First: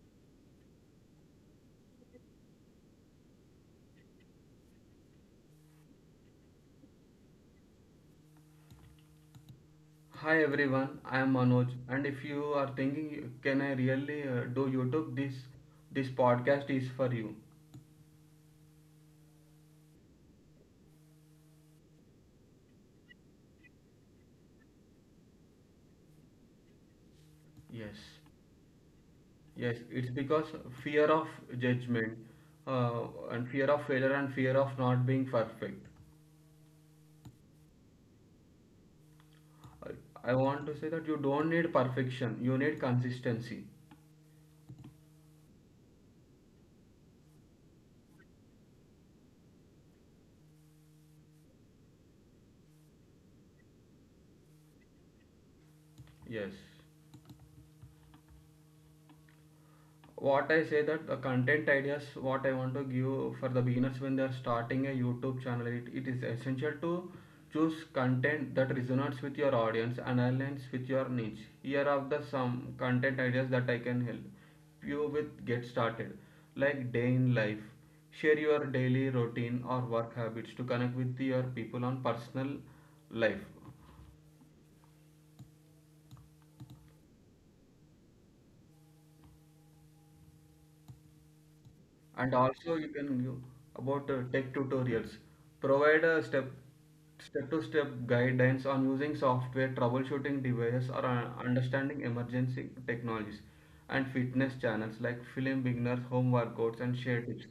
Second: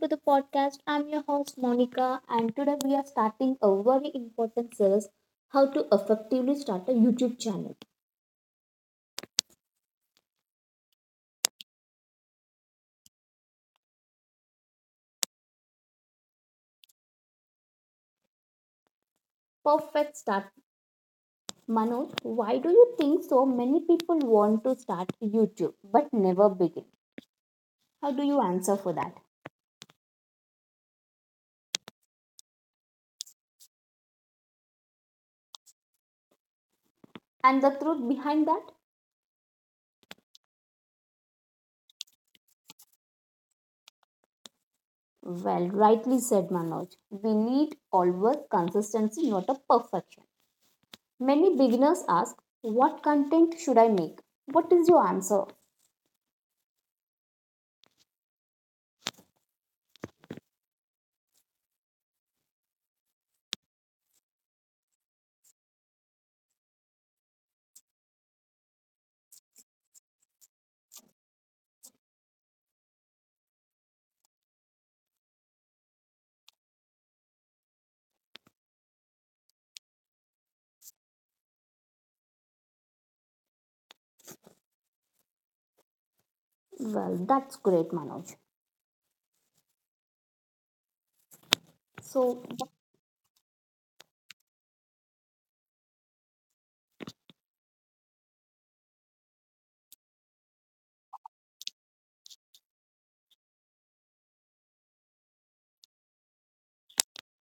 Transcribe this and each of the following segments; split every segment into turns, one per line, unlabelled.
to the podcast. I'm your host Monica, and today we are starting a very important series, how to effectively start a YouTube channel.
Hi everyone, I am Manoj, and if you are thinking, can I really do YouTube? This podcast is for you.
Perfect start. Manoj, why do you think so many people want to start YouTube but never begin?
Yes,
How do you answer for that?
yes, it's because fear of judgment, uh, and fear of failure, and fear of not being perfect.
And the truth behind that?
I, I want to say that you don't need perfection; you need consistency.
Well, rightly said Manoj. We need always consistency, not a perfection. Many beginners ask, what content should I make? What is your answer?
Yes. What I say that the content ideas what I want to give for the beginners when they are starting a YouTube channel it is essential to choose content that resonates with your audience and aligns with your niche. Here are the some content ideas that I can help you with get started, like day in life. Share your daily routine or work habits to connect with your people on personal life.
Well, that's great, Manoj.
And
So,
also about tech tutorials. Provide a step to step guidance on using software, troubleshooting devices, or understanding emergency technologies. And fitness channels like film beginners home workouts and share tips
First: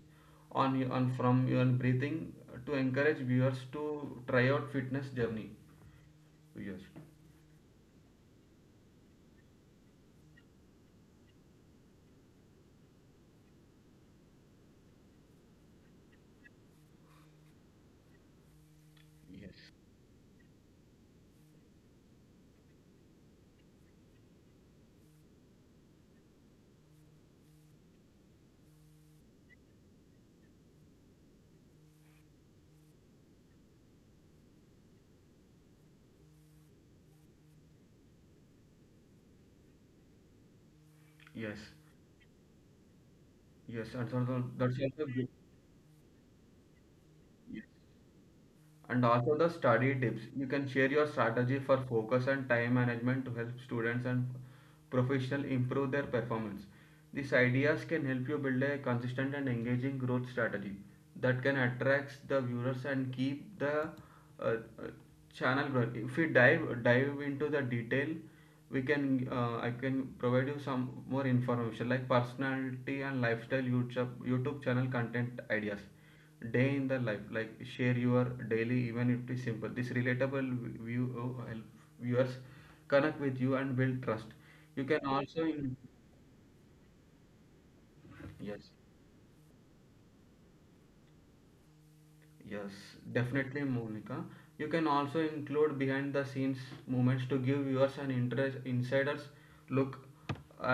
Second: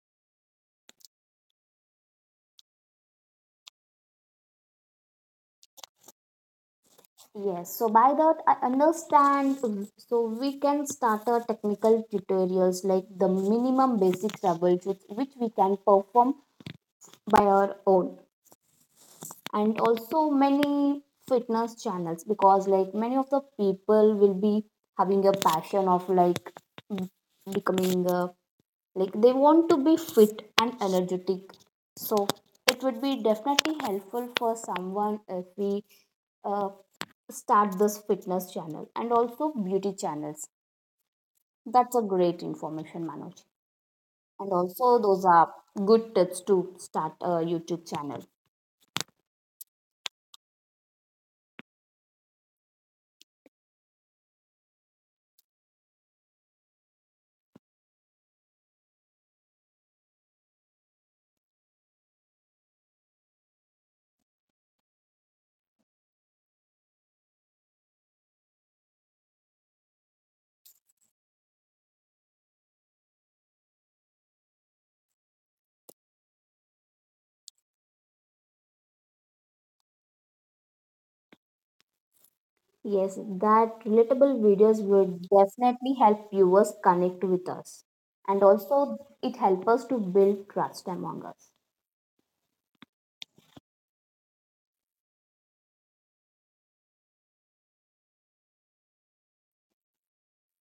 on from your breathing to encourage viewers to try out fitness journey. Yes.
yes, so by that I understand. So, we can start our technical tutorials like the minimum basic troubleshoots which we can perform by our own,
Yes.
and also many fitness channels because, like, many of the people will be having a passion of like mm, becoming a like they want to be fit and energetic, so it would be definitely helpful for someone if we uh, start this fitness channel and also beauty channels.
yes
That's a great information, Manoj.
yes, and so
And
that's
also
also good.
those are good tips to start a YouTube channel.
And also the study tips. You can share your strategy for focus and time management to help students and professionals improve their performance. These ideas can help you build a consistent and engaging growth strategy that can attract the viewers and keep the uh, uh, channel growing. If we dive into the detail, we can I can provide you some more information like personality and lifestyle YouTube channel content ideas. Day in the life, like share your daily, even if it is simple, this relatable view help viewers connect
Yes,
with you and
that
build trust.
relatable
You
videos
can
will
also in-
definitely help viewers connect with us, and
Yes.
also it helps us to build trust among us.
Yes, definitely, Monica. You can also include behind the scenes moments to give viewers an interest insiders look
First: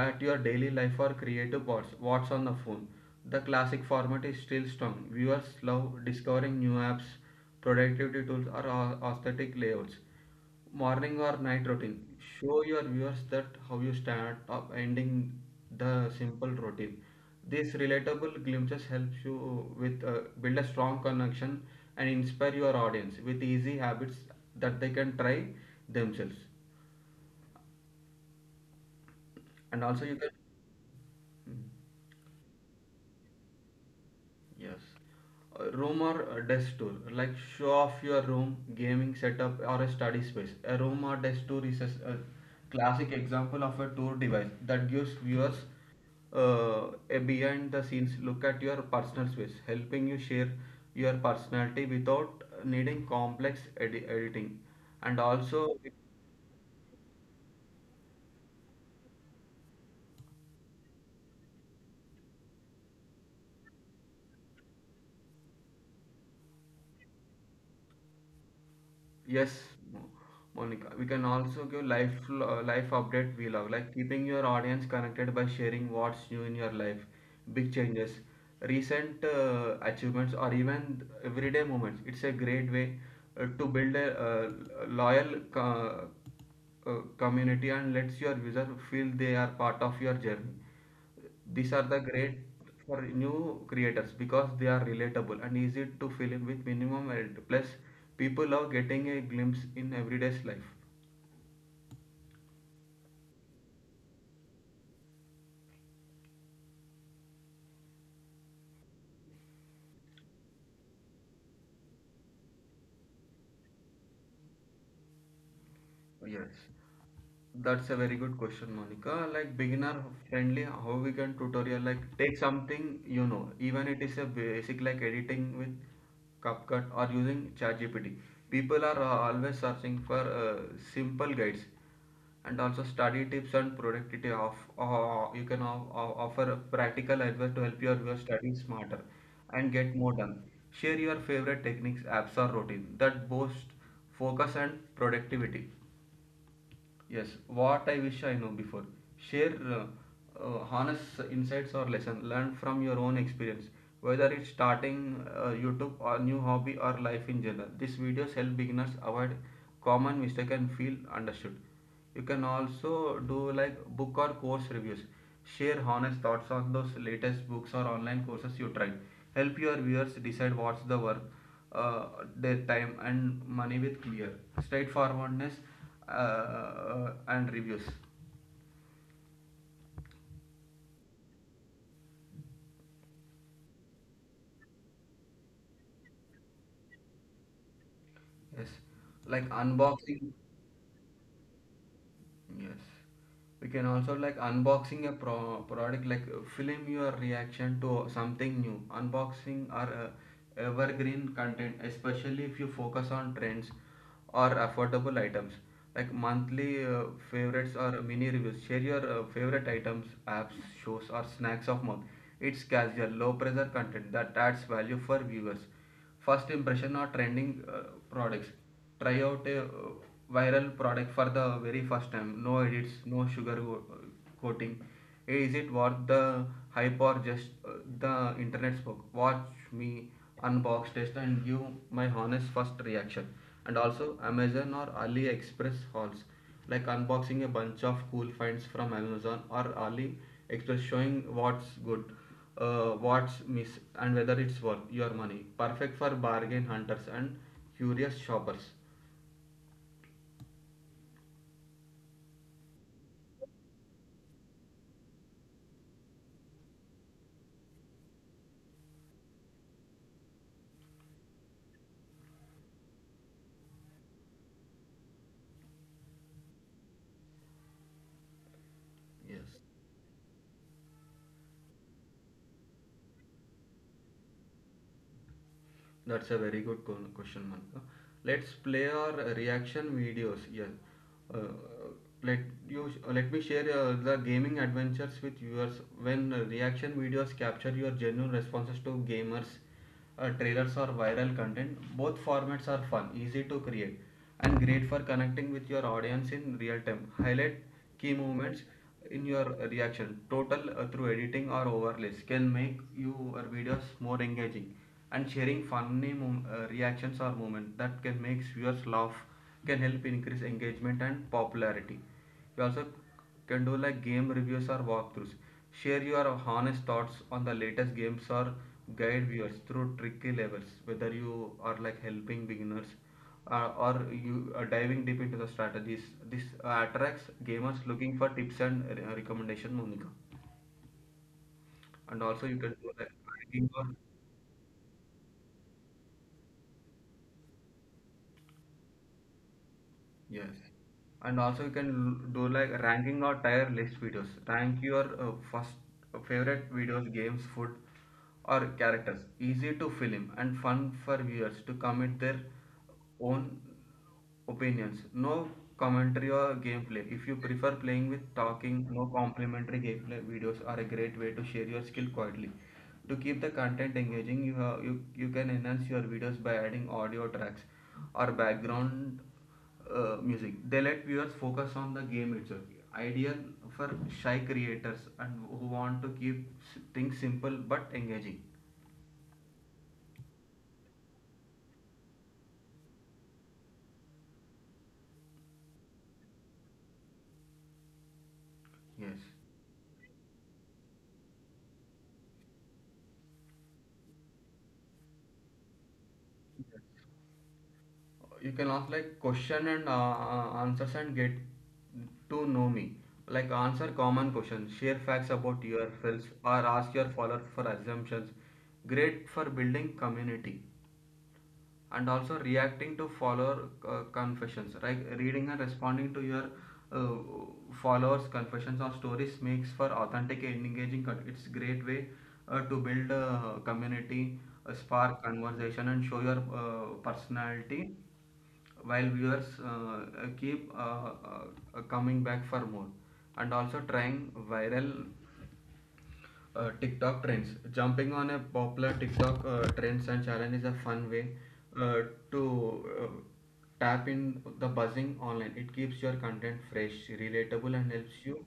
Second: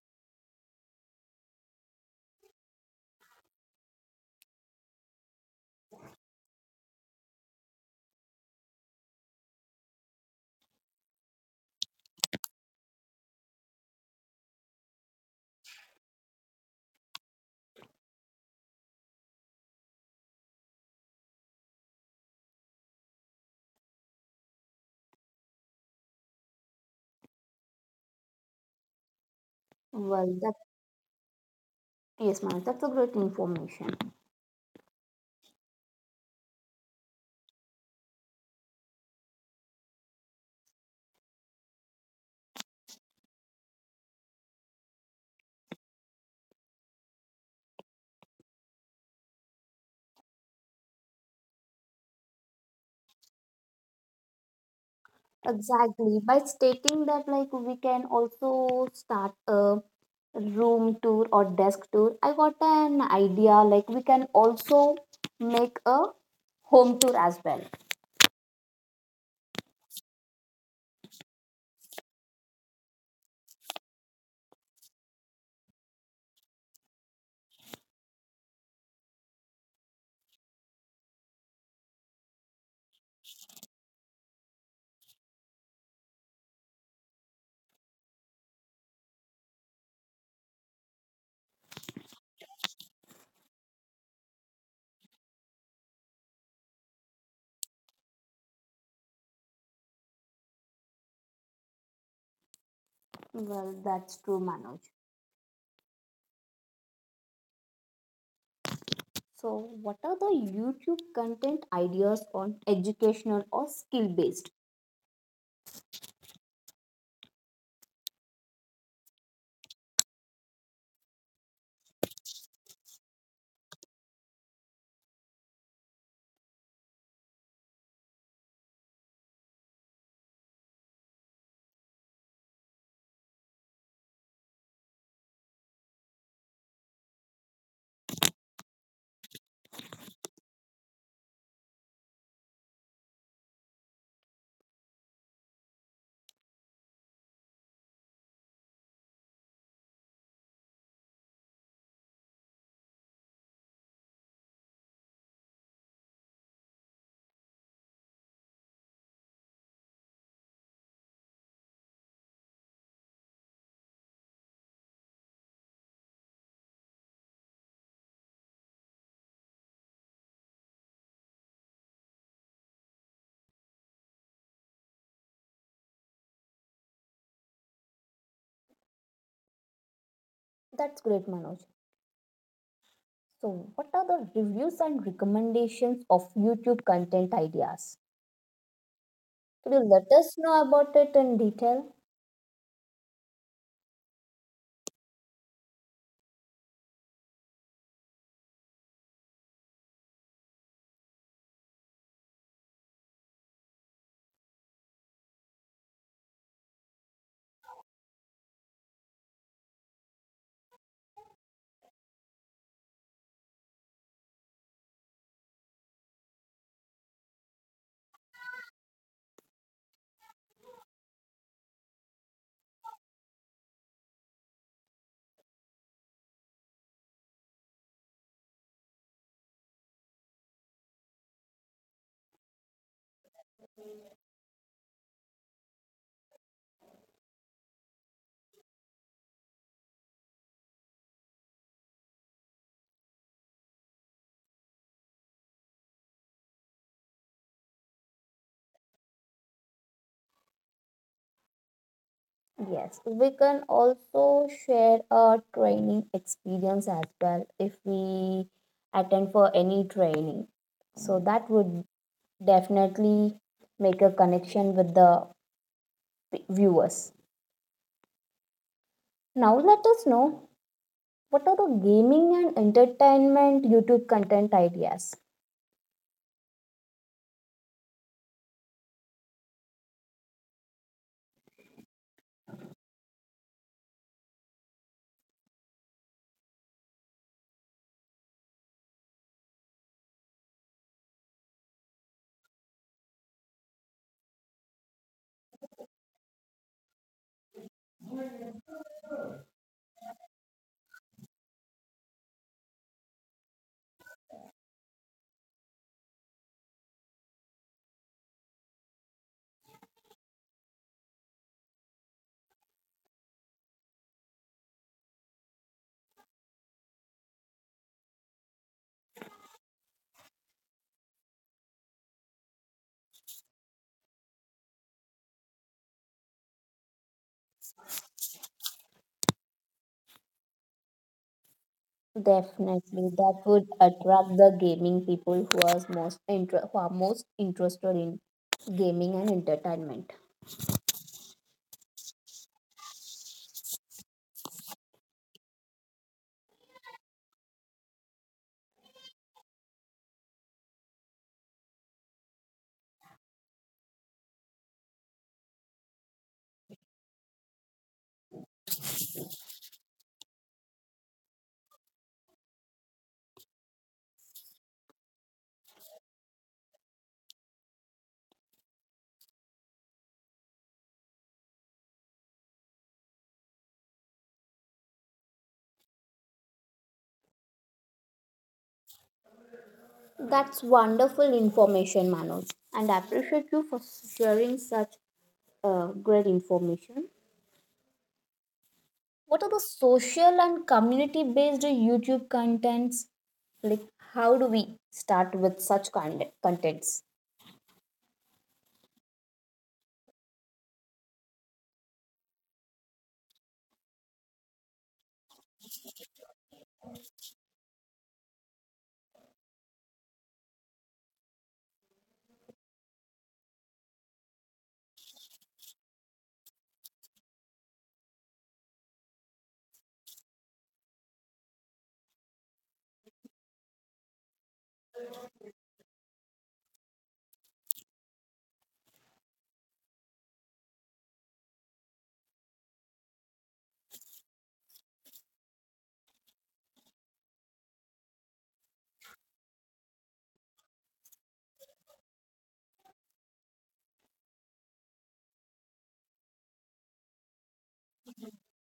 at your daily life or creative. What's on the phone, the classic format is still strong. Viewers love discovering new apps, productivity tools, or aesthetic layouts. Morning or night routine, show your viewers that how you start up ending the simple routine. These relatable glimpses helps you with build a strong connection and inspire your audience with easy habits that they can try themselves. And also you
Well
can.
that,
Mm.
yes Manoj, that's a great information.
Yes. A room or a desk tour, like show off your room, gaming setup, or a study space. A room or desk tour is a classic example of a tour device that gives viewers a behind the scenes look at your personal space, helping you share your personality without needing complex editing. And also, we.
Exactly. By stating that, like, we can also start a room tour or desk tour. I got an idea. Like, we can also make a home tour as well.
Yes, Monica. We can also give life update. We love, like keeping your audience connected by sharing what's new in your life, big changes, recent achievements, or even everyday moments. It's a great way to build a loyal uh, community and lets your user feel they are part of your journey. These are the great for new creators because they are relatable and easy to fill in with minimum edit. Plus, people love getting a glimpse in everyday's life.
Well, that's true, Manoj. So, what are the YouTube content ideas on educational or skill based?
Yes. That's a very good question, Monica. Like beginner friendly, how we can tutorial, like take something you know, even it is a basic like editing with CapCut or using ChatGPT. People are always searching for simple guides. And also study tips and productivity of you can offer practical advice to help your study smarter and get more done. Share your favorite techniques, apps, or routine that boost focus and productivity. Yes, what I wish I know before. Share honest insights or lesson learned from your own experience, whether it's starting YouTube or new hobby or life in general. These videos help beginners avoid common mistake and feel understood. You can also do like book or course reviews. Share honest thoughts on those latest books or online courses you tried. Help your viewers decide what's the worth uh, their time and money with clear straightforwardness and reviews.
That's great, Manoj. So, what are the reviews and recommendations of YouTube content ideas?
Yes, like
Could you let
unboxing.
us know about it in detail?
Yes, we can also like unboxing a product, like film your reaction to something new. Unboxing or evergreen content, especially if you focus on trends or affordable items. Like monthly favorites or mini reviews. Share your favorite items, apps, shows, or snacks of month. It's casual, low pressure content that adds value for viewers. First impression or trending products. Try out a viral product for the very first time, no edits, no sugar coating. Hey, is it worth the hype or just the internet spoke? Watch me unbox, test, and give my honest first reaction. And also Amazon or AliExpress hauls, like unboxing a bunch of cool finds from Amazon or AliExpress, showing what's good, what's miss, and whether it's worth your money. Perfect for bargain hunters and curious shoppers.
Yes, we can also share our training experience as well if we attend for any training. So that would definitely make a connection with the viewers. Now
Yes.
let us know, what are the gaming and entertainment YouTube content ideas?
That's a very good question, Monica. Let's play our reaction videos. Yes. Uh, let Let me share the gaming adventures with viewers. When reaction videos capture your genuine responses to gamers, trailers, or viral content, both formats are fun, easy to create, and great for connecting with your audience in real time. Highlight key moments in your reaction total through editing or overlays can make your videos more engaging. And sharing funny reactions or moments that can make viewers laugh can help increase engagement and popularity. You also can do like game reviews or walkthroughs. Share your honest thoughts on the latest games or guide viewers through tricky levels, whether you are like helping beginners or you diving deep into the strategies. This attracts gamers looking for tips and recommendation, Monica. And also you can do
Definitely,
the
that would
ranking or.
attract the gaming people who are who are most interested in gaming and entertainment.
Yes. And also you can do like ranking or tier list videos. Rank your first favorite videos, games, food, or characters. Easy to film and fun for viewers to commit their own opinions. No commentary or gameplay. If you prefer playing with talking, no complimentary gameplay videos are a great way to share your skill quietly. To keep the content engaging, you can enhance your videos by adding audio tracks or background music. They let viewers focus on the game itself. Ideal for shy creators and who want to keep things simple but engaging.
That's wonderful information, Manoj, and I appreciate you for sharing such great information.
Yes,
What are the social and community based YouTube contents? Like, how do we start with such kind contents?
you can ask like question and answers and get to know me. Like answer common questions, share facts about yourselves, or ask your followers for assumptions. Great for building community. And also reacting to follower confessions, like reading and responding to your uh, followers confessions or stories makes for authentic and engaging content. It's great way to build a community, spark conversation, and show your personality while viewers keep coming back for more. And also trying viral TikTok trends. Jumping on a popular TikTok trends and challenge is a fun way uh, to uh, tap in the buzzing online. It keeps your content fresh, relatable, and helps you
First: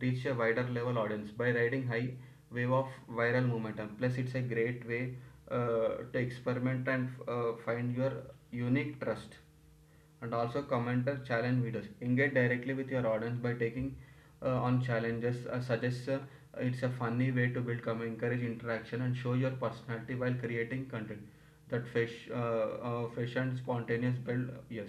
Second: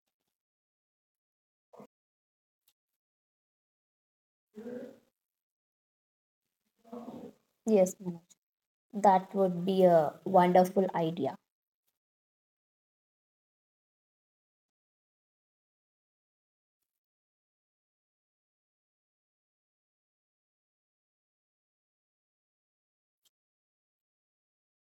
reach a wider level audience by riding high wave of viral momentum. Plus, it's a great way to experiment and find
Yes,
your
Manoj,
unique
that
trust.
would be a
And also
wonderful
commenter
idea.
challenge videos engage directly with your audience by taking on challenges suggests. It's a funny way to build come encourage interaction and show your personality while creating content that fresh, fish and spontaneous build. Yes.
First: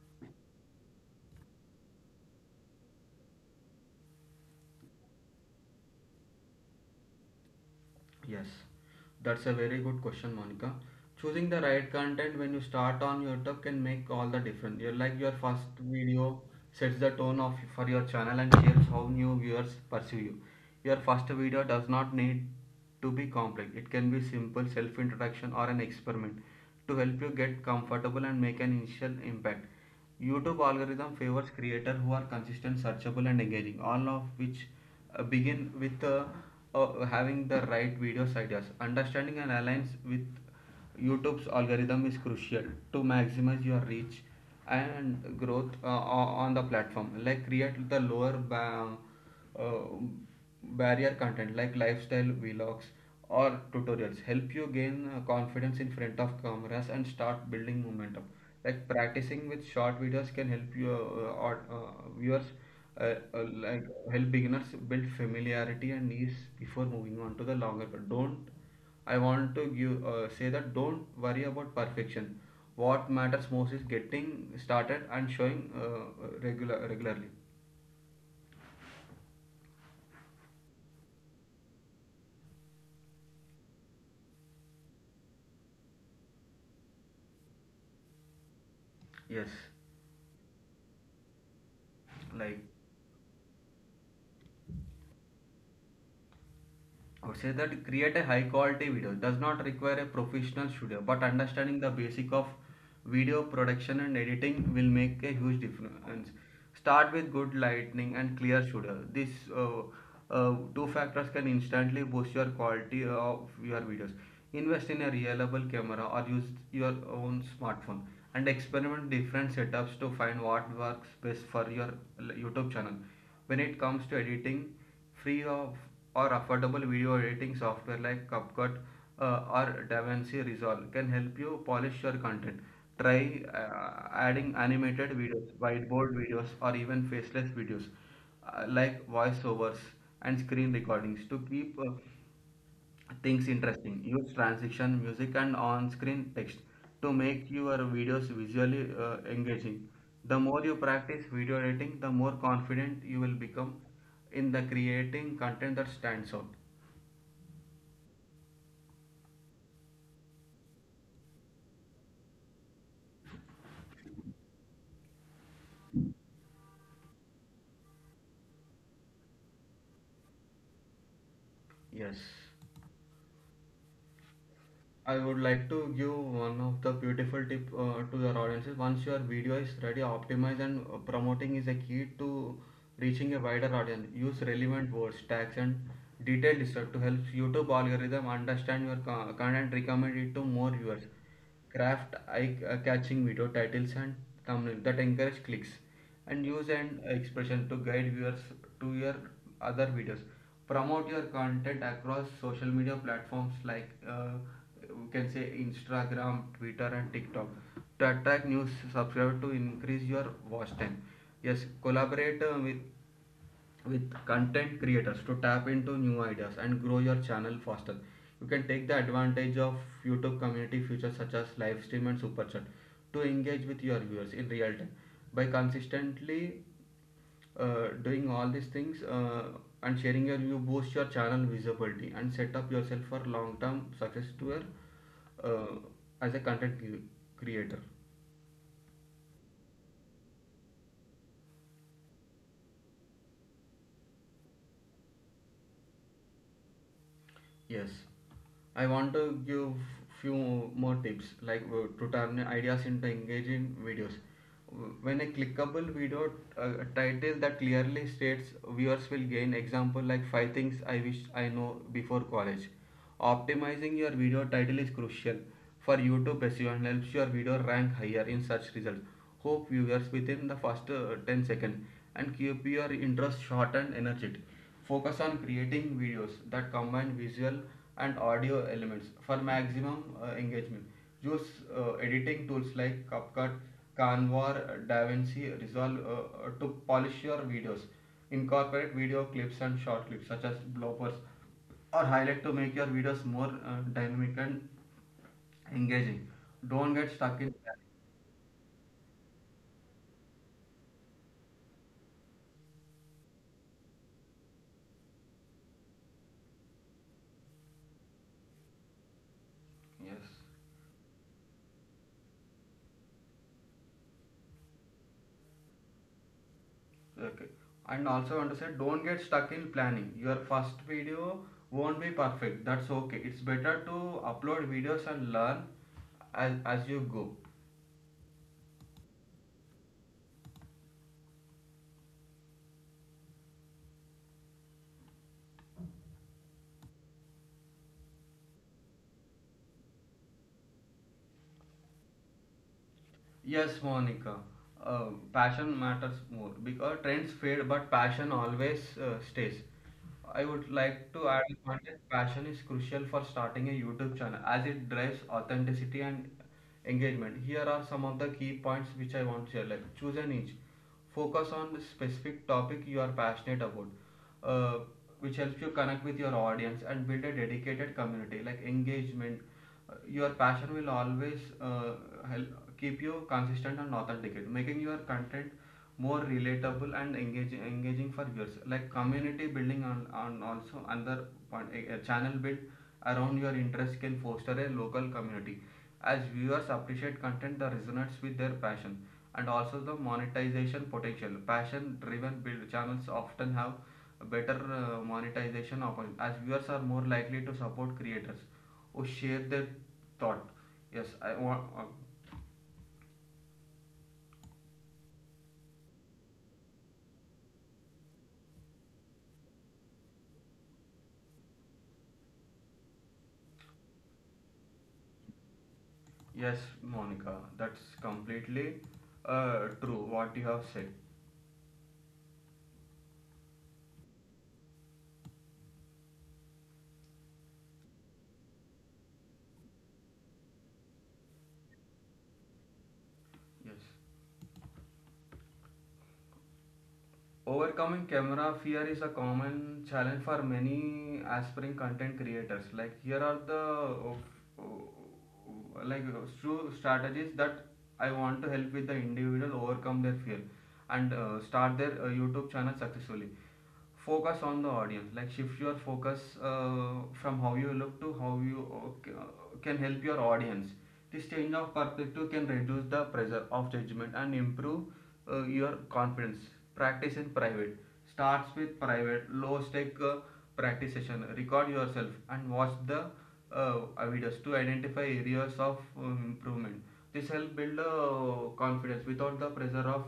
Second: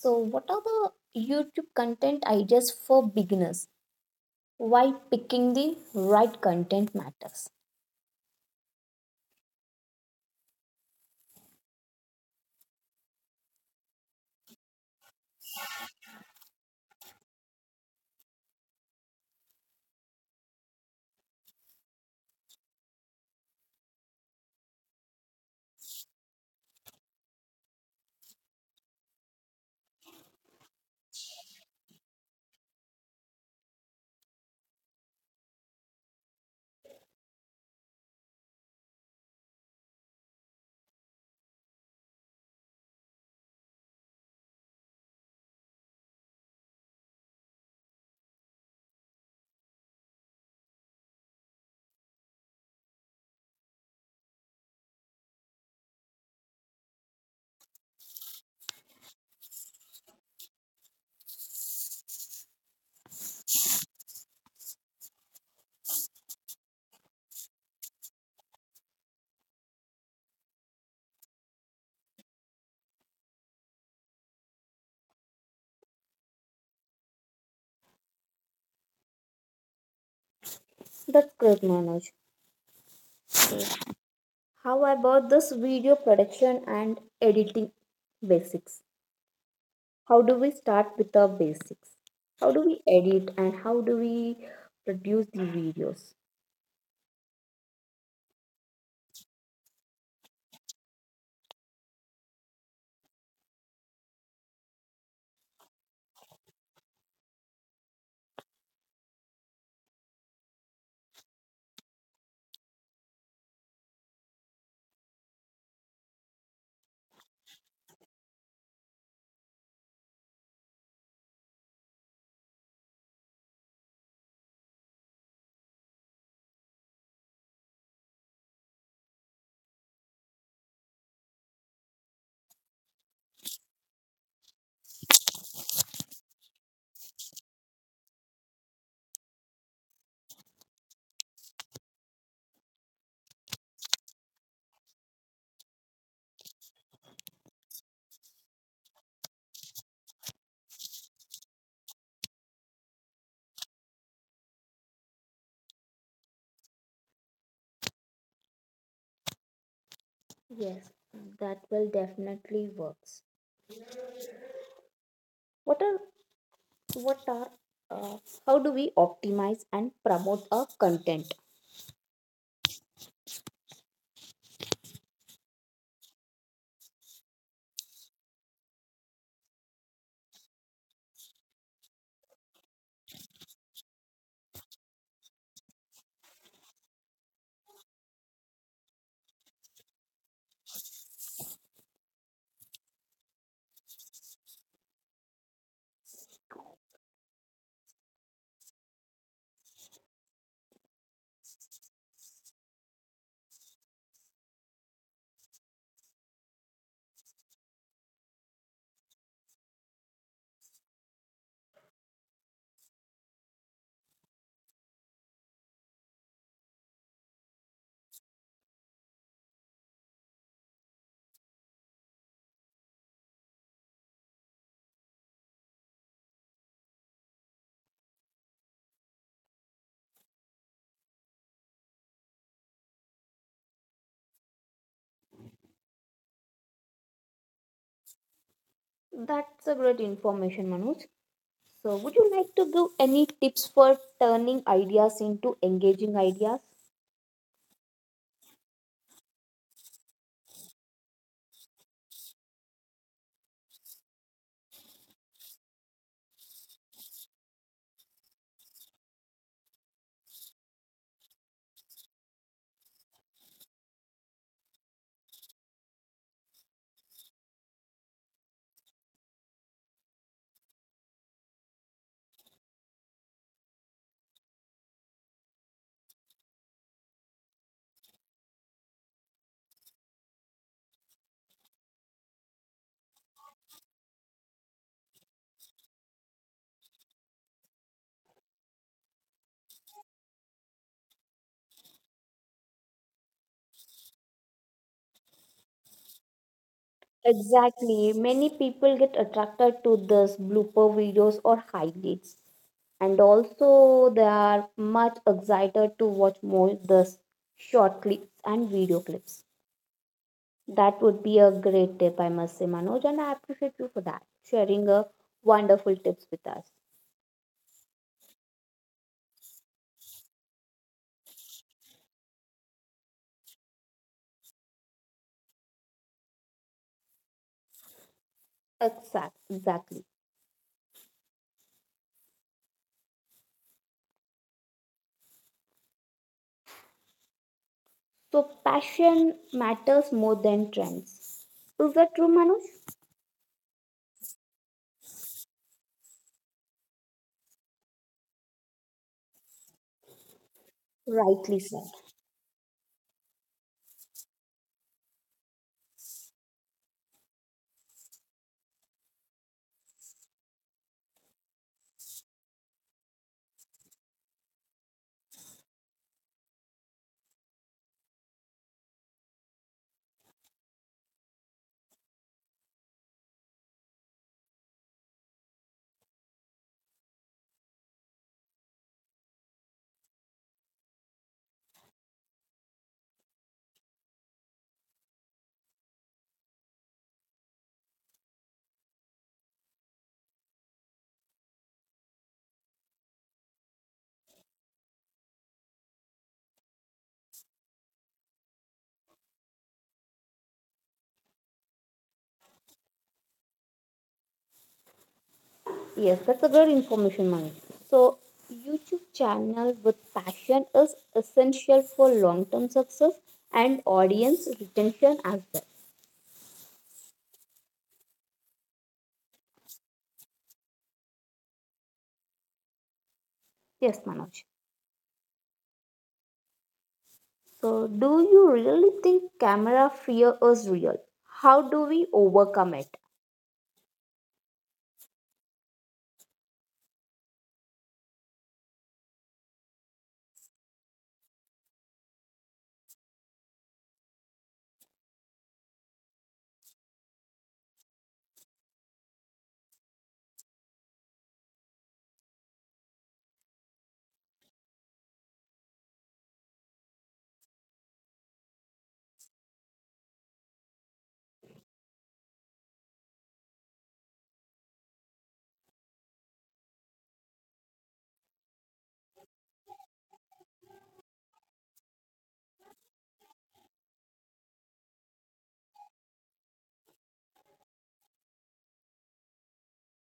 So, what are the YouTube content ideas for beginners? Why picking the right content matters?
Yes, that's a very good question, Monica. Choosing the right content when you start on YouTube can make all the difference. You like your first video sets the tone of for your channel and shapes how new viewers perceive you. Your first video does not need to be complex. It can be simple self introduction or an experiment to help you get comfortable and make an initial impact. YouTube algorithm favors creators who are consistent, searchable, and engaging, all of which begin with having the right videos ideas. Understanding and aligns with YouTube's algorithm is crucial to maximize your reach and growth on the platform. Like create the lower uh, barrier content like lifestyle vlogs or tutorials. Help you gain confidence in front of cameras and start building momentum. Like practicing with short videos can help you or viewers like help beginners build familiarity and ease before moving on to the longer. But don't, I want to give, say that don't worry about perfection. What matters most is getting started and showing regularly.
That's great, Manoj. How about this video production and editing basics?
Yes,
How do we start with the basics? How
like
do we edit and how do we produce the videos?
I would say that create a high quality video. It does not require a professional studio, but understanding the basic of video production and editing will make a huge difference. Start with good lighting and clear studio. These two factors can instantly boost your quality of your videos. Invest in a reliable camera or use your own smartphone and experiment different setups to find what works best for your YouTube channel. When it comes to editing, free of or affordable video editing software like CapCut or DaVinci Resolve can help you polish your content. Try adding animated videos, whiteboard videos, or even faceless videos like voiceovers and screen recordings to keep things interesting. Use transition, music, and on screen text to make your videos visually engaging. The more you practice video editing, the more confident you will become in the creating content that stands out.
Yes, that will definitely works. What are what are uh, how do we optimize and promote our content?
Yes, I would like to give one of the beautiful tip to your audiences. Once your video is ready, optimize and promoting is a key to reaching a wider audience. Use relevant words, tags, and detailed stuff to help YouTube algorithm understand your content, recommend it to more viewers. Craft eye-catching video titles and thumbnails that encourage clicks, and use an expression to guide viewers to your other videos. Promote your content across social media platforms like. We can say Instagram, Twitter, and TikTok to attract new subscribers to increase your watch time. Yes, collaborate with content creators to tap into new ideas and grow your channel faster. You can take the advantage of YouTube community features such as live stream and super chat to engage with your viewers in real time. By consistently doing all these things and sharing your you boost your channel visibility and set up yourself for long term success to your uh, as a content creator.
That's a great information, Manoj. So, would you like to give any tips for turning ideas into engaging ideas?
Yes, I want to give few more tips like to turn ideas into engaging videos. When a clickable video title that clearly states viewers will gain example like five things I wish I know before college. Optimizing your video title is crucial for YouTube SEO and helps your video rank higher in search results. Hook viewers within the first 10 seconds and keep your interest short and energetic. Focus on creating videos that combine visual and audio elements for maximum engagement. Use editing tools like CapCut, Canva, DaVinci Resolve to polish your videos. Incorporate video clips and short clips such as bloopers or highlight to make your videos more dynamic and engaging. Don't get stuck in planning.
Exactly. Many people get attracted to this blooper videos or highlights, and also they are much excited to watch more this short clips and video clips.
Yes.
That would be a great tip, I must say, Manoj, and I appreciate you for that, sharing a wonderful tips with us.
Okay. And also I want to say don't get stuck in planning. Your first video won't be perfect. That's okay. It's better to upload videos and learn as you go.
Exactly. So passion matters more than trends. Is that true, Manoj?
Yes, Monica. Uh, Passion matters more because trends fade, but passion always stays. I would like to add a
Rightly
point
said.
that passion is crucial for starting a YouTube channel as it drives authenticity and engagement. Here are some of the key points which I want to share. Like choose a niche, focus on the specific topic you are passionate about, uh, which helps you connect with your audience and build a dedicated community. Like engagement, your passion will always help keep you consistent and authentic, making your content more relatable and engaging for viewers. Like community building on also another point, a channel built around your interest can foster a local community. As viewers appreciate content that resonates with their passion and also the monetization potential. Passion driven build channels often have better monetization options as viewers are more likely to support creators who share their thought. Yes, I want
Yes, that's a good information, Mani. So, YouTube channel with passion is essential for long-term success and audience retention as well.
Yes, Monica, that's completely true what you have said.
Yes, Manoj. So, do you really think camera fear is real? How do we overcome it?
Yes. Overcoming camera fear is a common challenge for many aspiring content creators. Like, here are the few strategies that I want to help with the individual overcome their fear and start their YouTube channel successfully. Focus on the audience, like shift your focus from how you look to how you uh, can help your audience. This change of perspective can reduce the pressure of judgment and improve your confidence. Practice in private, starts with private low stake practice session. Record yourself and watch the uh, videos to identify areas of improvement. This help build confidence without the pressure of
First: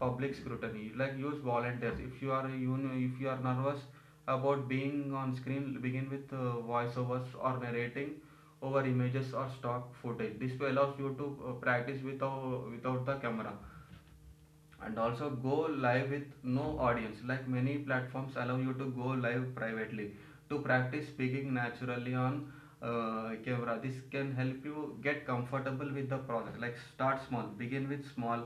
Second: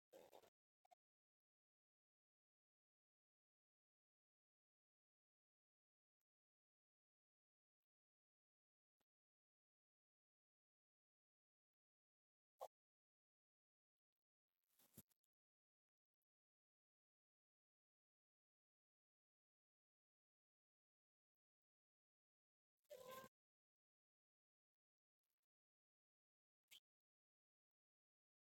public scrutiny. Like use volunteers, if you are, you know, if you are nervous about being on screen, begin with voiceovers or narrating over images or stock footage. This will allows you to practice without the camera. And also go live with no audience. Like many platforms allow you to go live privately to practice speaking naturally on camera. This can help you get comfortable with the process. Like start small, begin with small,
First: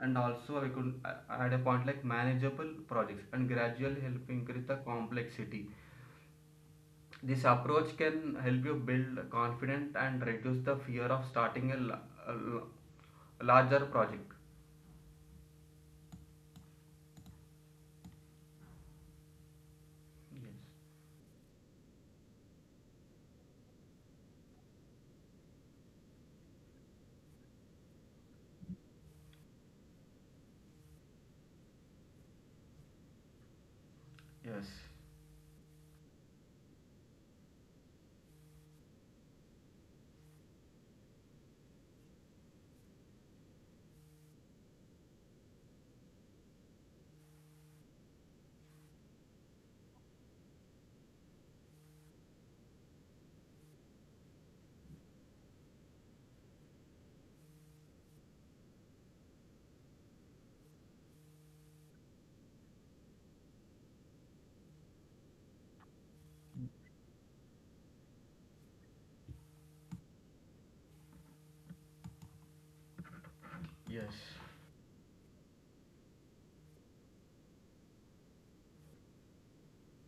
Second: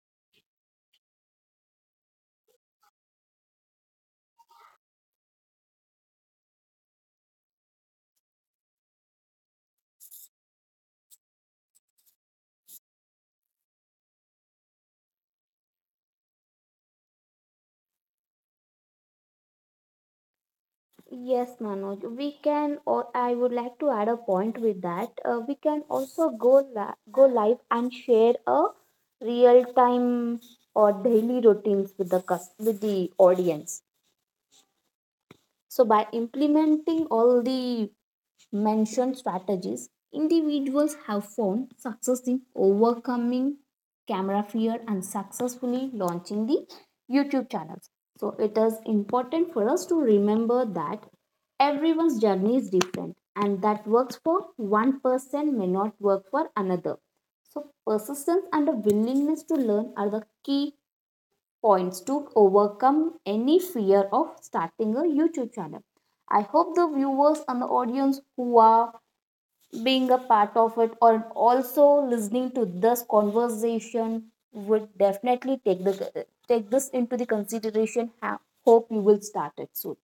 and also I could add a point like manageable projects and gradually help increase the complexity. This approach can help you build confidence and reduce the fear of starting a larger project. Yes.
Yes, Manoj. We can. Or I would like to add a point with that. We can also go live and share a real time or daily routines with the with the audience. So, by implementing all the mentioned strategies, individuals have found success in overcoming camera fear and successfully launching the YouTube channels. So, it is important for us to remember that everyone's journey is different and that works for one person may not work for another. So, persistence and a willingness to learn are the key points to overcome any fear of starting a YouTube channel. I hope the viewers and the audience who are being a part of it or also listening to this
Yes, yes.
conversation would definitely take this into the consideration. Hope you will start it soon.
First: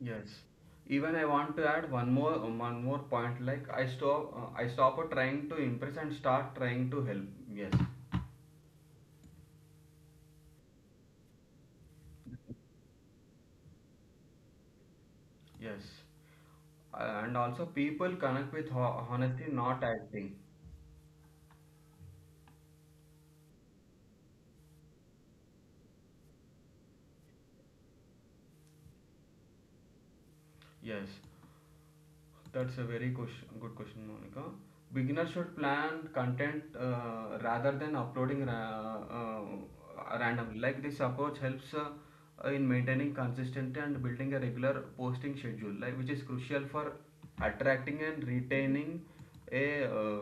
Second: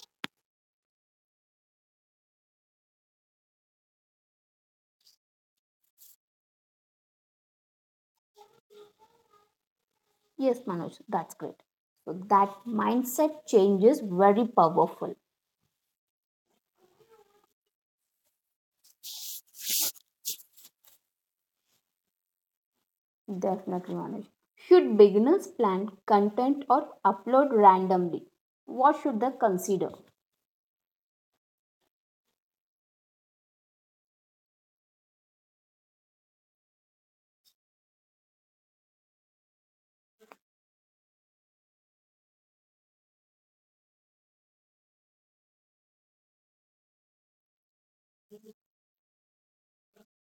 Yes. Even I want to add one more point. Like I stop trying to impress and start trying to help. Yes.
Yes, Manoj, that's great. So that mindset change is very powerful.
Yes. And also people connect with honesty, not acting.
Definitely, Manoj. Should beginners plan content or upload randomly? What should they consider?
Yes. That's a good question, Monica. Beginners should plan content rather than uploading randomly. Like this approach helps in maintaining consistency and building a regular posting schedule, like which is crucial for attracting and retaining a uh,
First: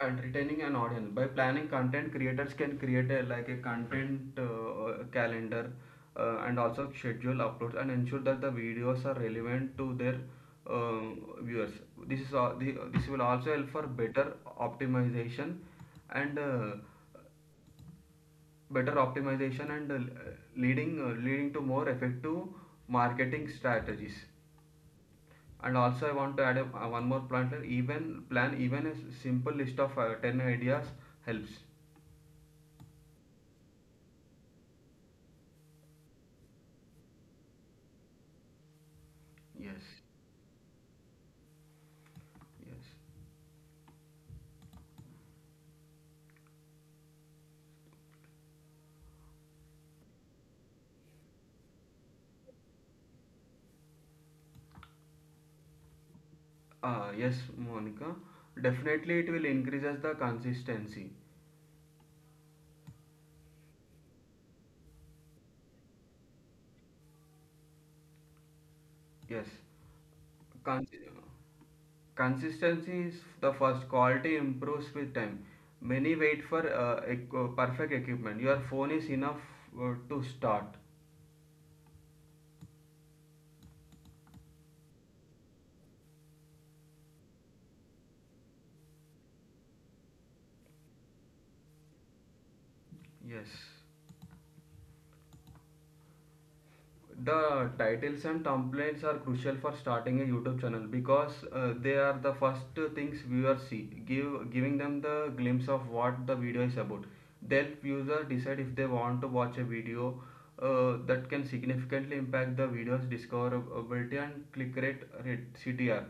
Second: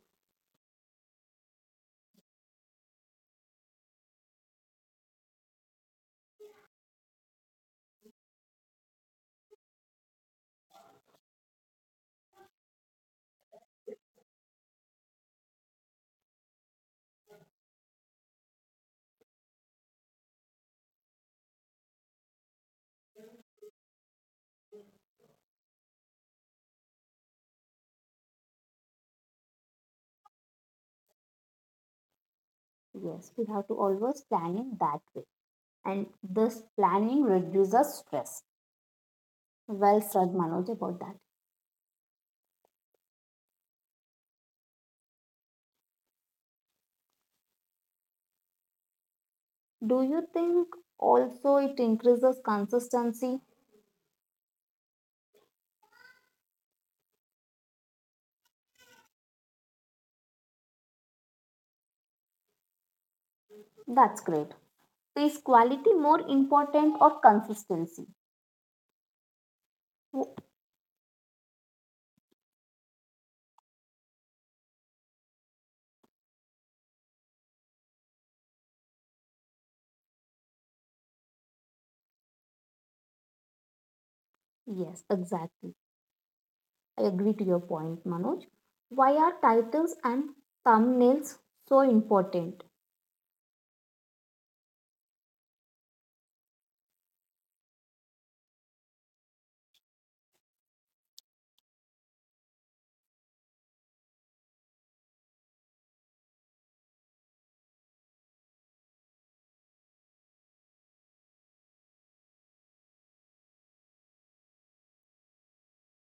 an audience. By planning, content creators can create a, like a content calendar and also schedule uploads and ensure that the videos are relevant to their viewers. This is all, the, This will also help for better optimization and uh, and leading to more effective marketing strategies. And also I want to add a one more point here. Even plan, even a simple list of 10 ideas helps.
Yes, we have to always plan in that way. And this planning reduces stress. Well
Yes,
said, Manoj, about that.
yes.
Do you think also it increases consistency?
Yes, Monica. Definitely, it will increases the consistency.
That's great. Is quality more important or consistency?
Yes.
Oh,
Cons Consistency is the first. Quality improves with time. Many wait for perfect equipment. Your phone is enough to start.
yes, exactly. I agree to your point, Manoj. Why are titles and thumbnails so important?
Yes. The titles and templates are crucial for starting a YouTube channel because they are the first things viewers see, give giving them the glimpse of what the video is about. Help user decide if they want to watch a video that can significantly impact the video's discoverability and click rate, CTR.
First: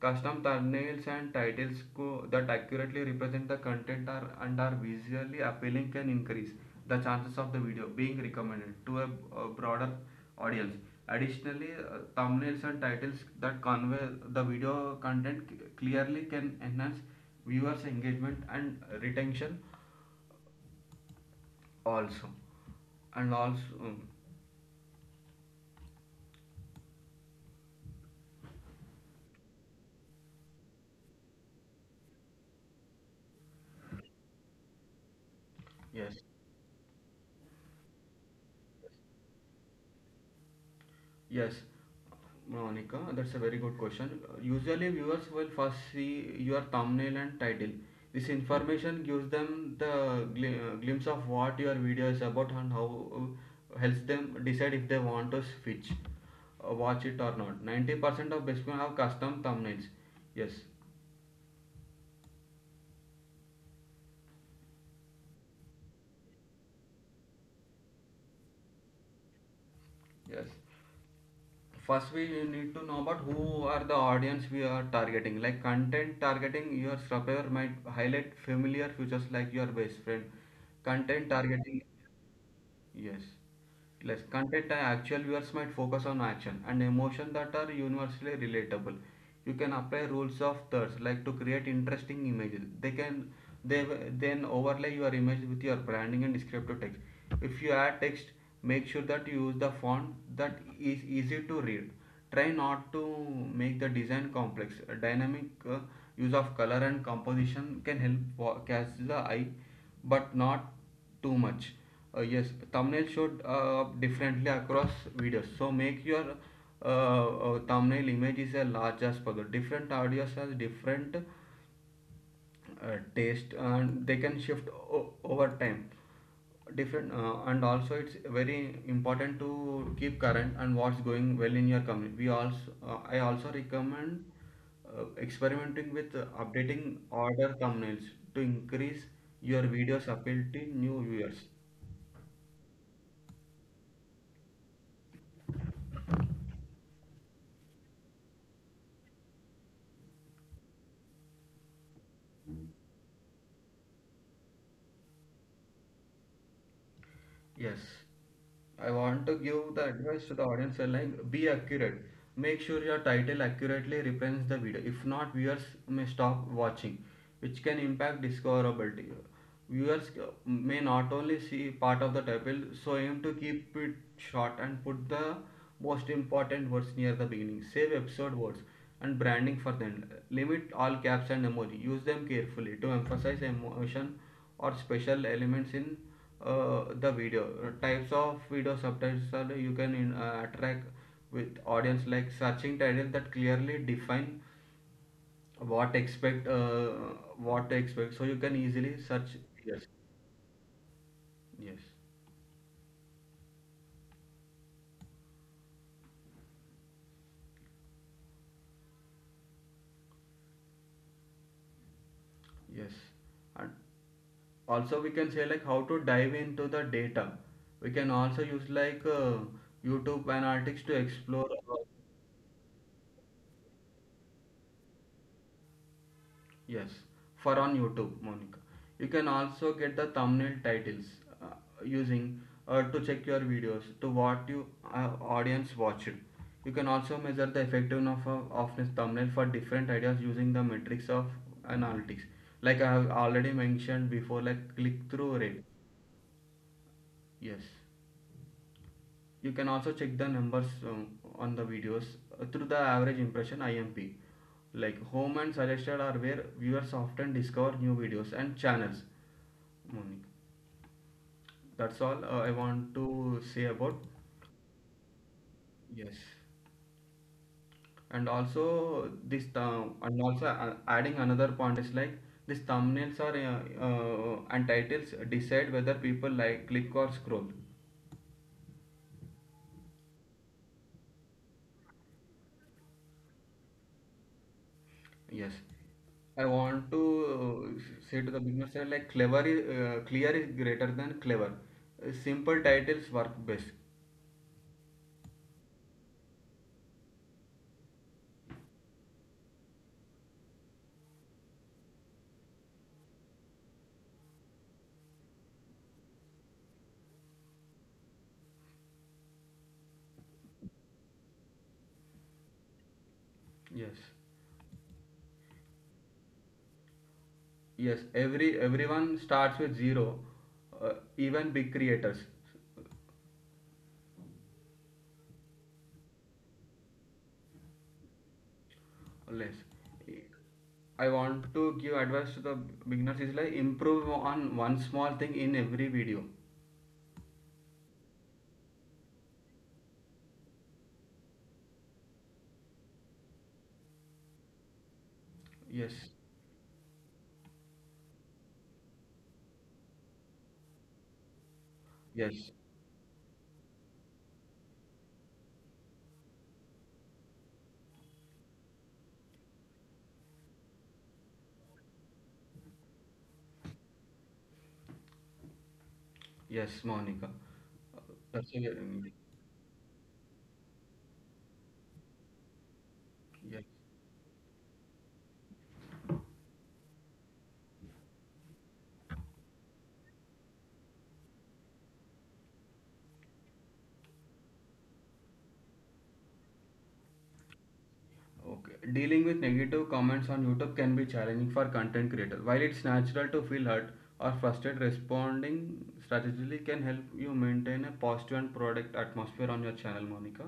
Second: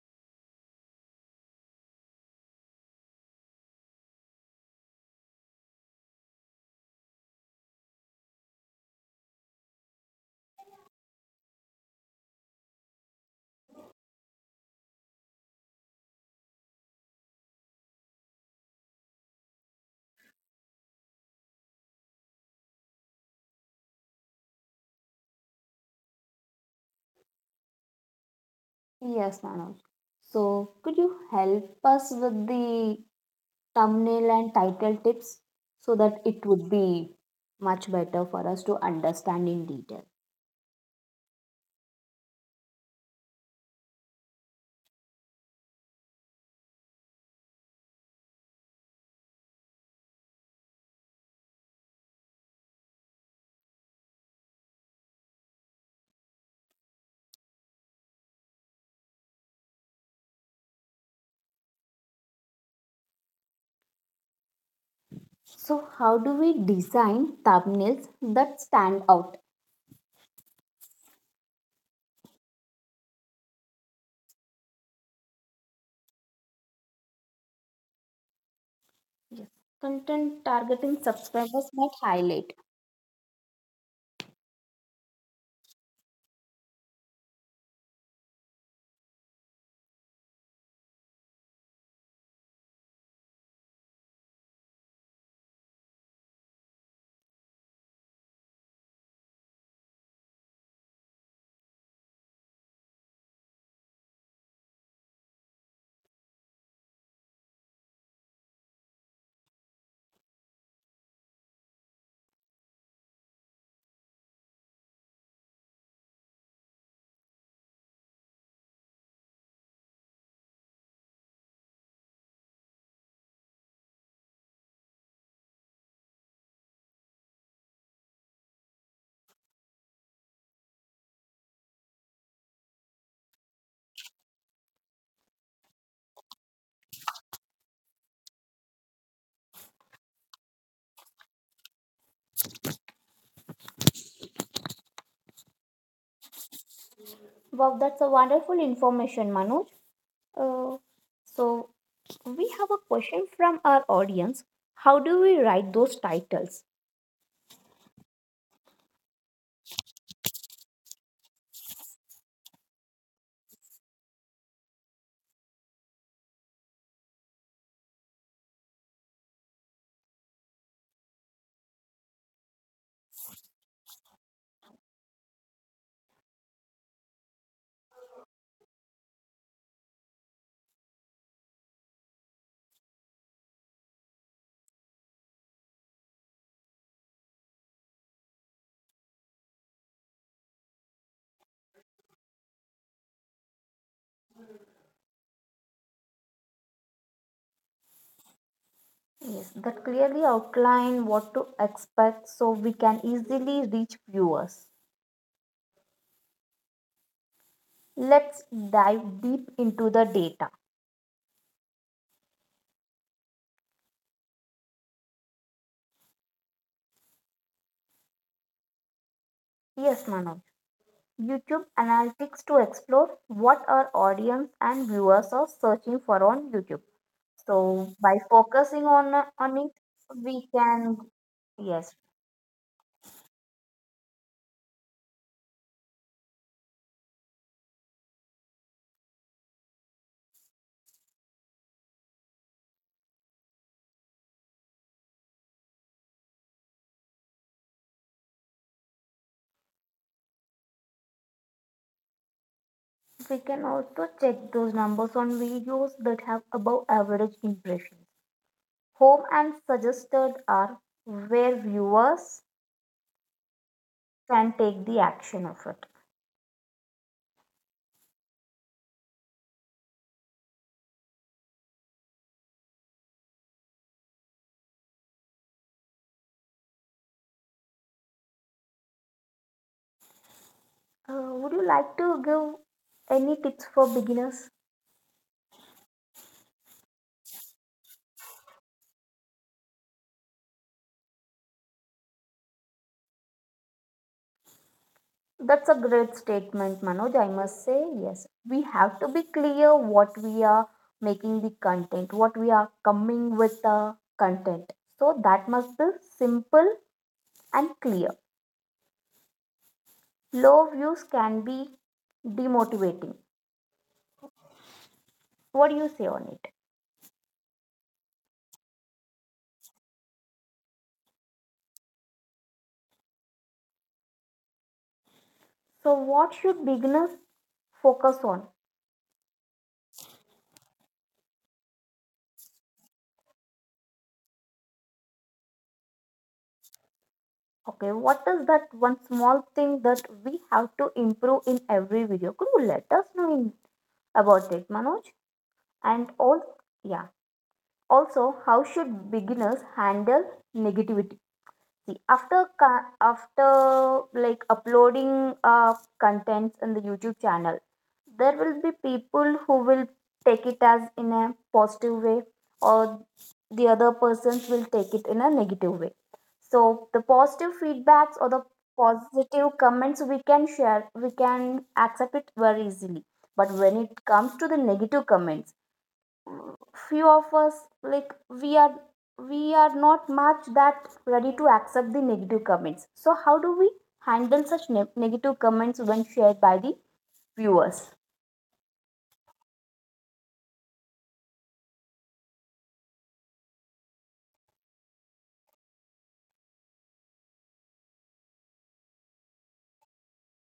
Custom thumbnails and titles that accurately represent the content are and are visually appealing can increase the chances of the video being recommended to a broader audience. Additionally, thumbnails and titles that convey the video content clearly can enhance viewers' engagement and retention also and also
Yes, Manoj. So, could you help us with the thumbnail and title tips so that
yes.
it would be much better for us to understand in detail?
Yes, Monica, that's a very good question. Usually viewers will first see your thumbnail and title. This information gives them the glimpse of what your video is about and how helps them decide if they want to switch watch it or not. 90% of basement have custom thumbnails. Yes.
So, how do we design thumbnails that stand out?
Yes, first we need to know about who are the audience we are targeting, like content targeting your subscriber might highlight familiar features
Yes.
like your best friend.
Content targeting
Content
subscribers
targeting.
might highlight.
Yes. Less content and actual viewers might focus on action and emotion that are universally relatable. You can apply rules of thirds like to create interesting images. They can they w- Then overlay your image with your branding and descriptive text. If you add text, make sure that you use the font that is easy to read. Try not to make the design complex. A dynamic use of color and composition can help catch the eye, but not too much. Yes, thumbnail should up differently across videos. So make your thumbnail image is as large as possible. Different audios has different taste and they can shift over time. Different And also it's very important to keep current and what's going well in your company. We also I also recommend experimenting with updating order thumbnails to increase your video's appeal to new viewers.
Wow, that's a wonderful information, Manoj. Uh, so, we have a question from our audience. How do we write those titles?
Yes, I want to give the advice to the audience like be accurate. Make sure your title accurately represents the video. If not, viewers may stop watching, which can impact discoverability. Viewers may not only see part of the title, so aim to keep it short and put the most important words near the beginning. Save episode words and branding for them. Limit all caps and emoji. Use them carefully to emphasize emotion or special elements in the video. Types of video subtitles are you can attract with audience, like searching titles that clearly define what expect uh, what to expect so you can easily search.
Yes,
Yes.
that clearly outline what to
Yes.
expect so we can easily reach viewers. Let's dive deep into the data.
Yes, and also we can say like how to dive into the data. We can also use like
Yes,
YouTube
Manoj.
analytics to explore.
YouTube analytics to explore what our audience and viewers are searching for on YouTube.
Yes, for on
So
YouTube,
by
Monica.
focusing
You can
on
also
it,
get the
we
thumbnail
can,
titles uh,
yes,
using to check your videos to what you audience watched. You can also measure the effectiveness of a thumbnail for different ideas using the metrics of analytics. Like I have already mentioned before, like click through rate. Yes. You can also check the numbers on the videos through the average
we
impression
can also
IMP.
check those
Like
numbers on
home and
videos
suggested are
that have
where
above
viewers often
average
discover new
impressions.
videos and channels.
Home and suggested are where
That's all
viewers
I want to say about.
can take the action of it.
Yes. And also and also adding another point is like these thumbnails are and titles decide whether people like click or scroll.
Would you like to give any tips for beginners?
Yes, I want to say to the business side like clever is clear is greater than clever. Simple titles work best.
That's a great statement, Manoj. I must say, yes. We have to be clear what we are making the content, what we are coming with the content. So that must be simple and clear. Low views can be demotivating.
Yes,
What do you say on it?
yes. Everyone starts with zero, even big creators
So, what should beginners focus on?
less. I want to give advice to the beginners is like improve on one small thing in every video.
Okay, what is that one small thing that we have to improve in every video? Could you let us know in, about it, Manoj?
Yes,
And all, yeah. Also, how should beginners handle negativity?
yes,
After like uploading contents in the YouTube channel, there will be people who will take it as in a positive way, or the other persons will take it in a negative way.
yes,
So the
Monica.
positive
Uh,
feedbacks or the
Persevering.
positive comments we can share, we can accept it very easily. But
Yes.
when it comes to the negative comments, few of us, like we are not much that ready to accept the negative comments. So how do we handle such negative comments when shared by the viewers?
Okay. Dealing with negative comments on YouTube can be challenging for content creators. While it's natural to feel hurt or frustrated, responding strategically can help you maintain a positive and product atmosphere on your channel, Monica.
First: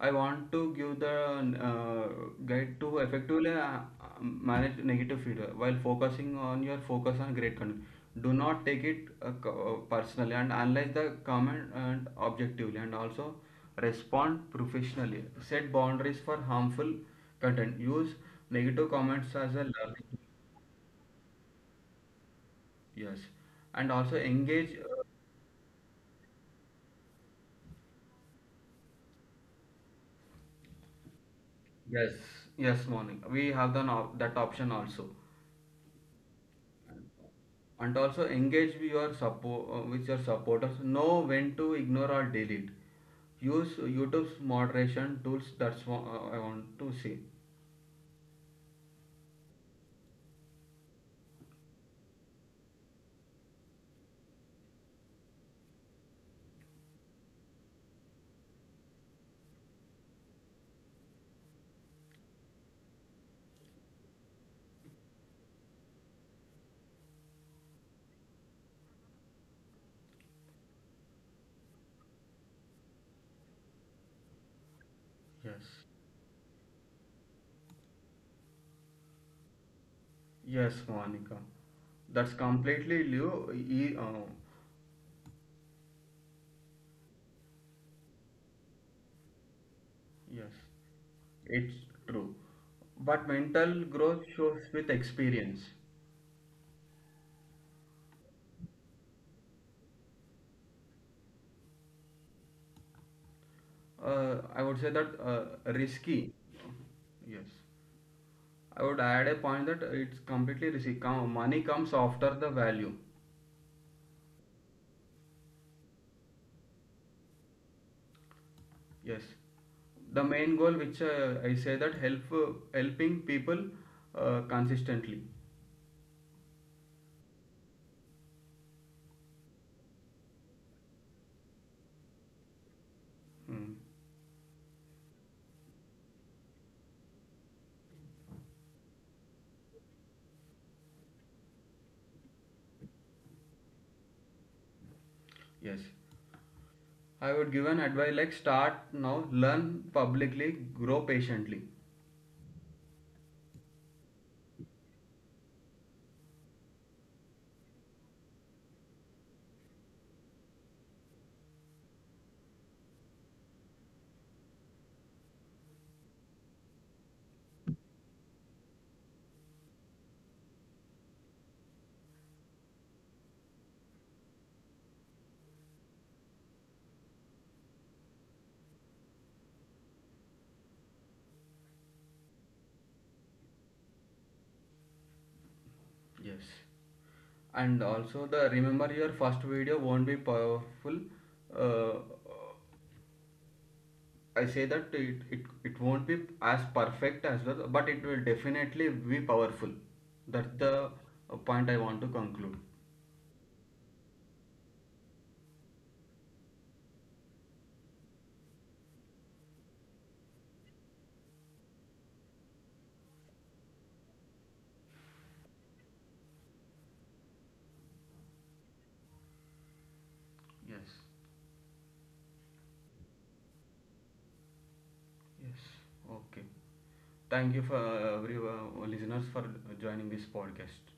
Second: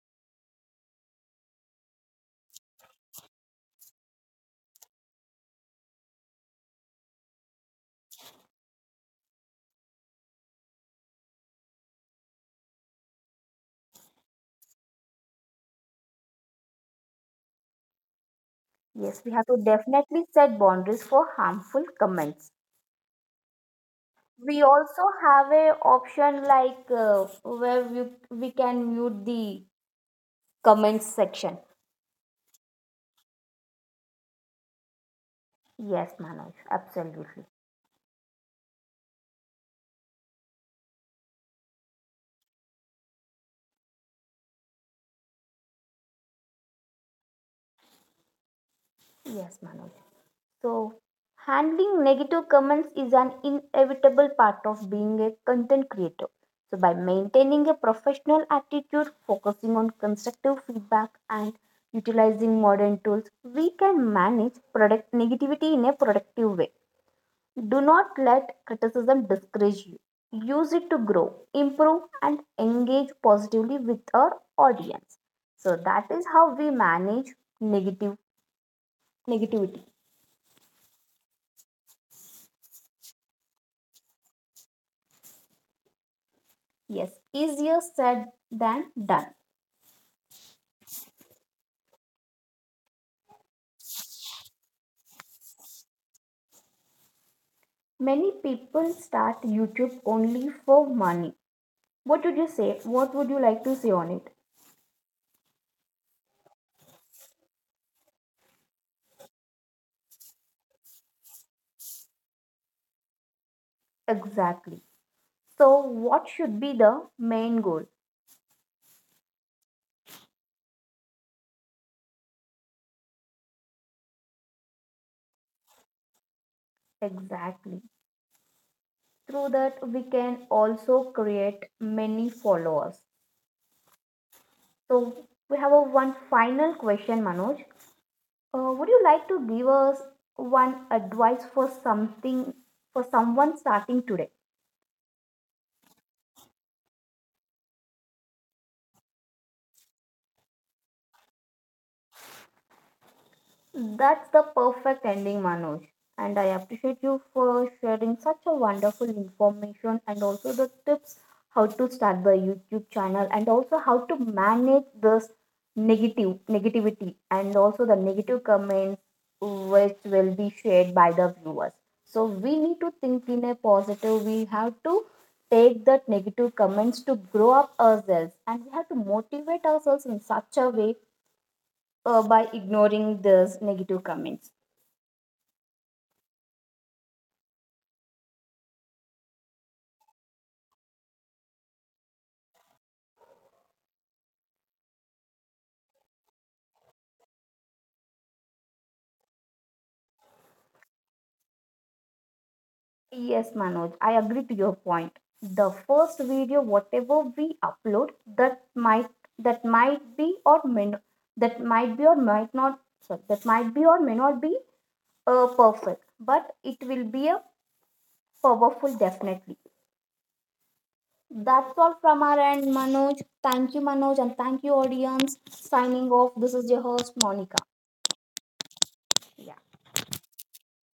I want to give the guide to effectively manage negative feedback while focus on great content. Do not take it personally and analyze the comment and objectively and also respond professionally. Set boundaries for harmful content. Use negative
Yes, we
comments
have
as
to
a learning tool.
definitely set boundaries for harmful comments.
Yes, and also
We
engage.
also have a option like where we can mute the comments section.
Yes, yes, morning. We have the, that option also.
Yes Manoj, absolutely.
And also engage with your supporters. Know when to ignore or delete. Use YouTube's moderation tools. That's what I want to say.
Yes Manoj. So, handling negative comments is an inevitable part of being a content creator. So, by maintaining a professional attitude, focusing on constructive feedback, and utilizing modern tools, we can manage product negativity in a productive way. Do not let criticism discourage you. Use it to grow, improve, and engage positively with our audience.
Yes.
So, that is how we manage negative negativity.
Yes, Monica, that's completely
Yes, easier said than done.
yes, it's true, but mental growth shows with experience.
Many people start YouTube only for money. What would you say? What would you like to say on it?
I would say that risky. Yes, I would add a point that it's completely risky. Money comes after the value.
Exactly. So, what should be the main goal?
Yes, the main goal which I say that helping people consistently.
Exactly. Through that, we can also create many followers.
Mm.
So, we have a one final question, Manoj. Would you like to give us one advice for something for someone starting today?
Yes, I would give an advice like start now, learn publicly, grow patiently.
That's the perfect ending, Manoj. And I appreciate you for sharing such a wonderful information and also the tips how to start the YouTube channel and also how to manage this negative negativity and also the negative comments which will be shared by the viewers. So we need to think in a positive. We have to take that negative comments to grow up ourselves and we have to motivate ourselves in such a way by ignoring those negative comments.
Yes, and also the remember your first video won't be powerful. Uh, I say that it won't be as perfect as well, but it will definitely be powerful. That's the point I want to conclude.
Yes, Manoj, I agree to your point. The first video, whatever we upload, that might that might be or may not, that might be or might not, sorry, that might be or may not be perfect, but it will be a powerful definitely.
Yes.
That's all from our end, Manoj. Thank you, Manoj, and thank you, audience.
Yes.
Signing off.
Okay.
This is your host,
Thank
Monica.
you for every listeners for
Yeah.
joining this podcast.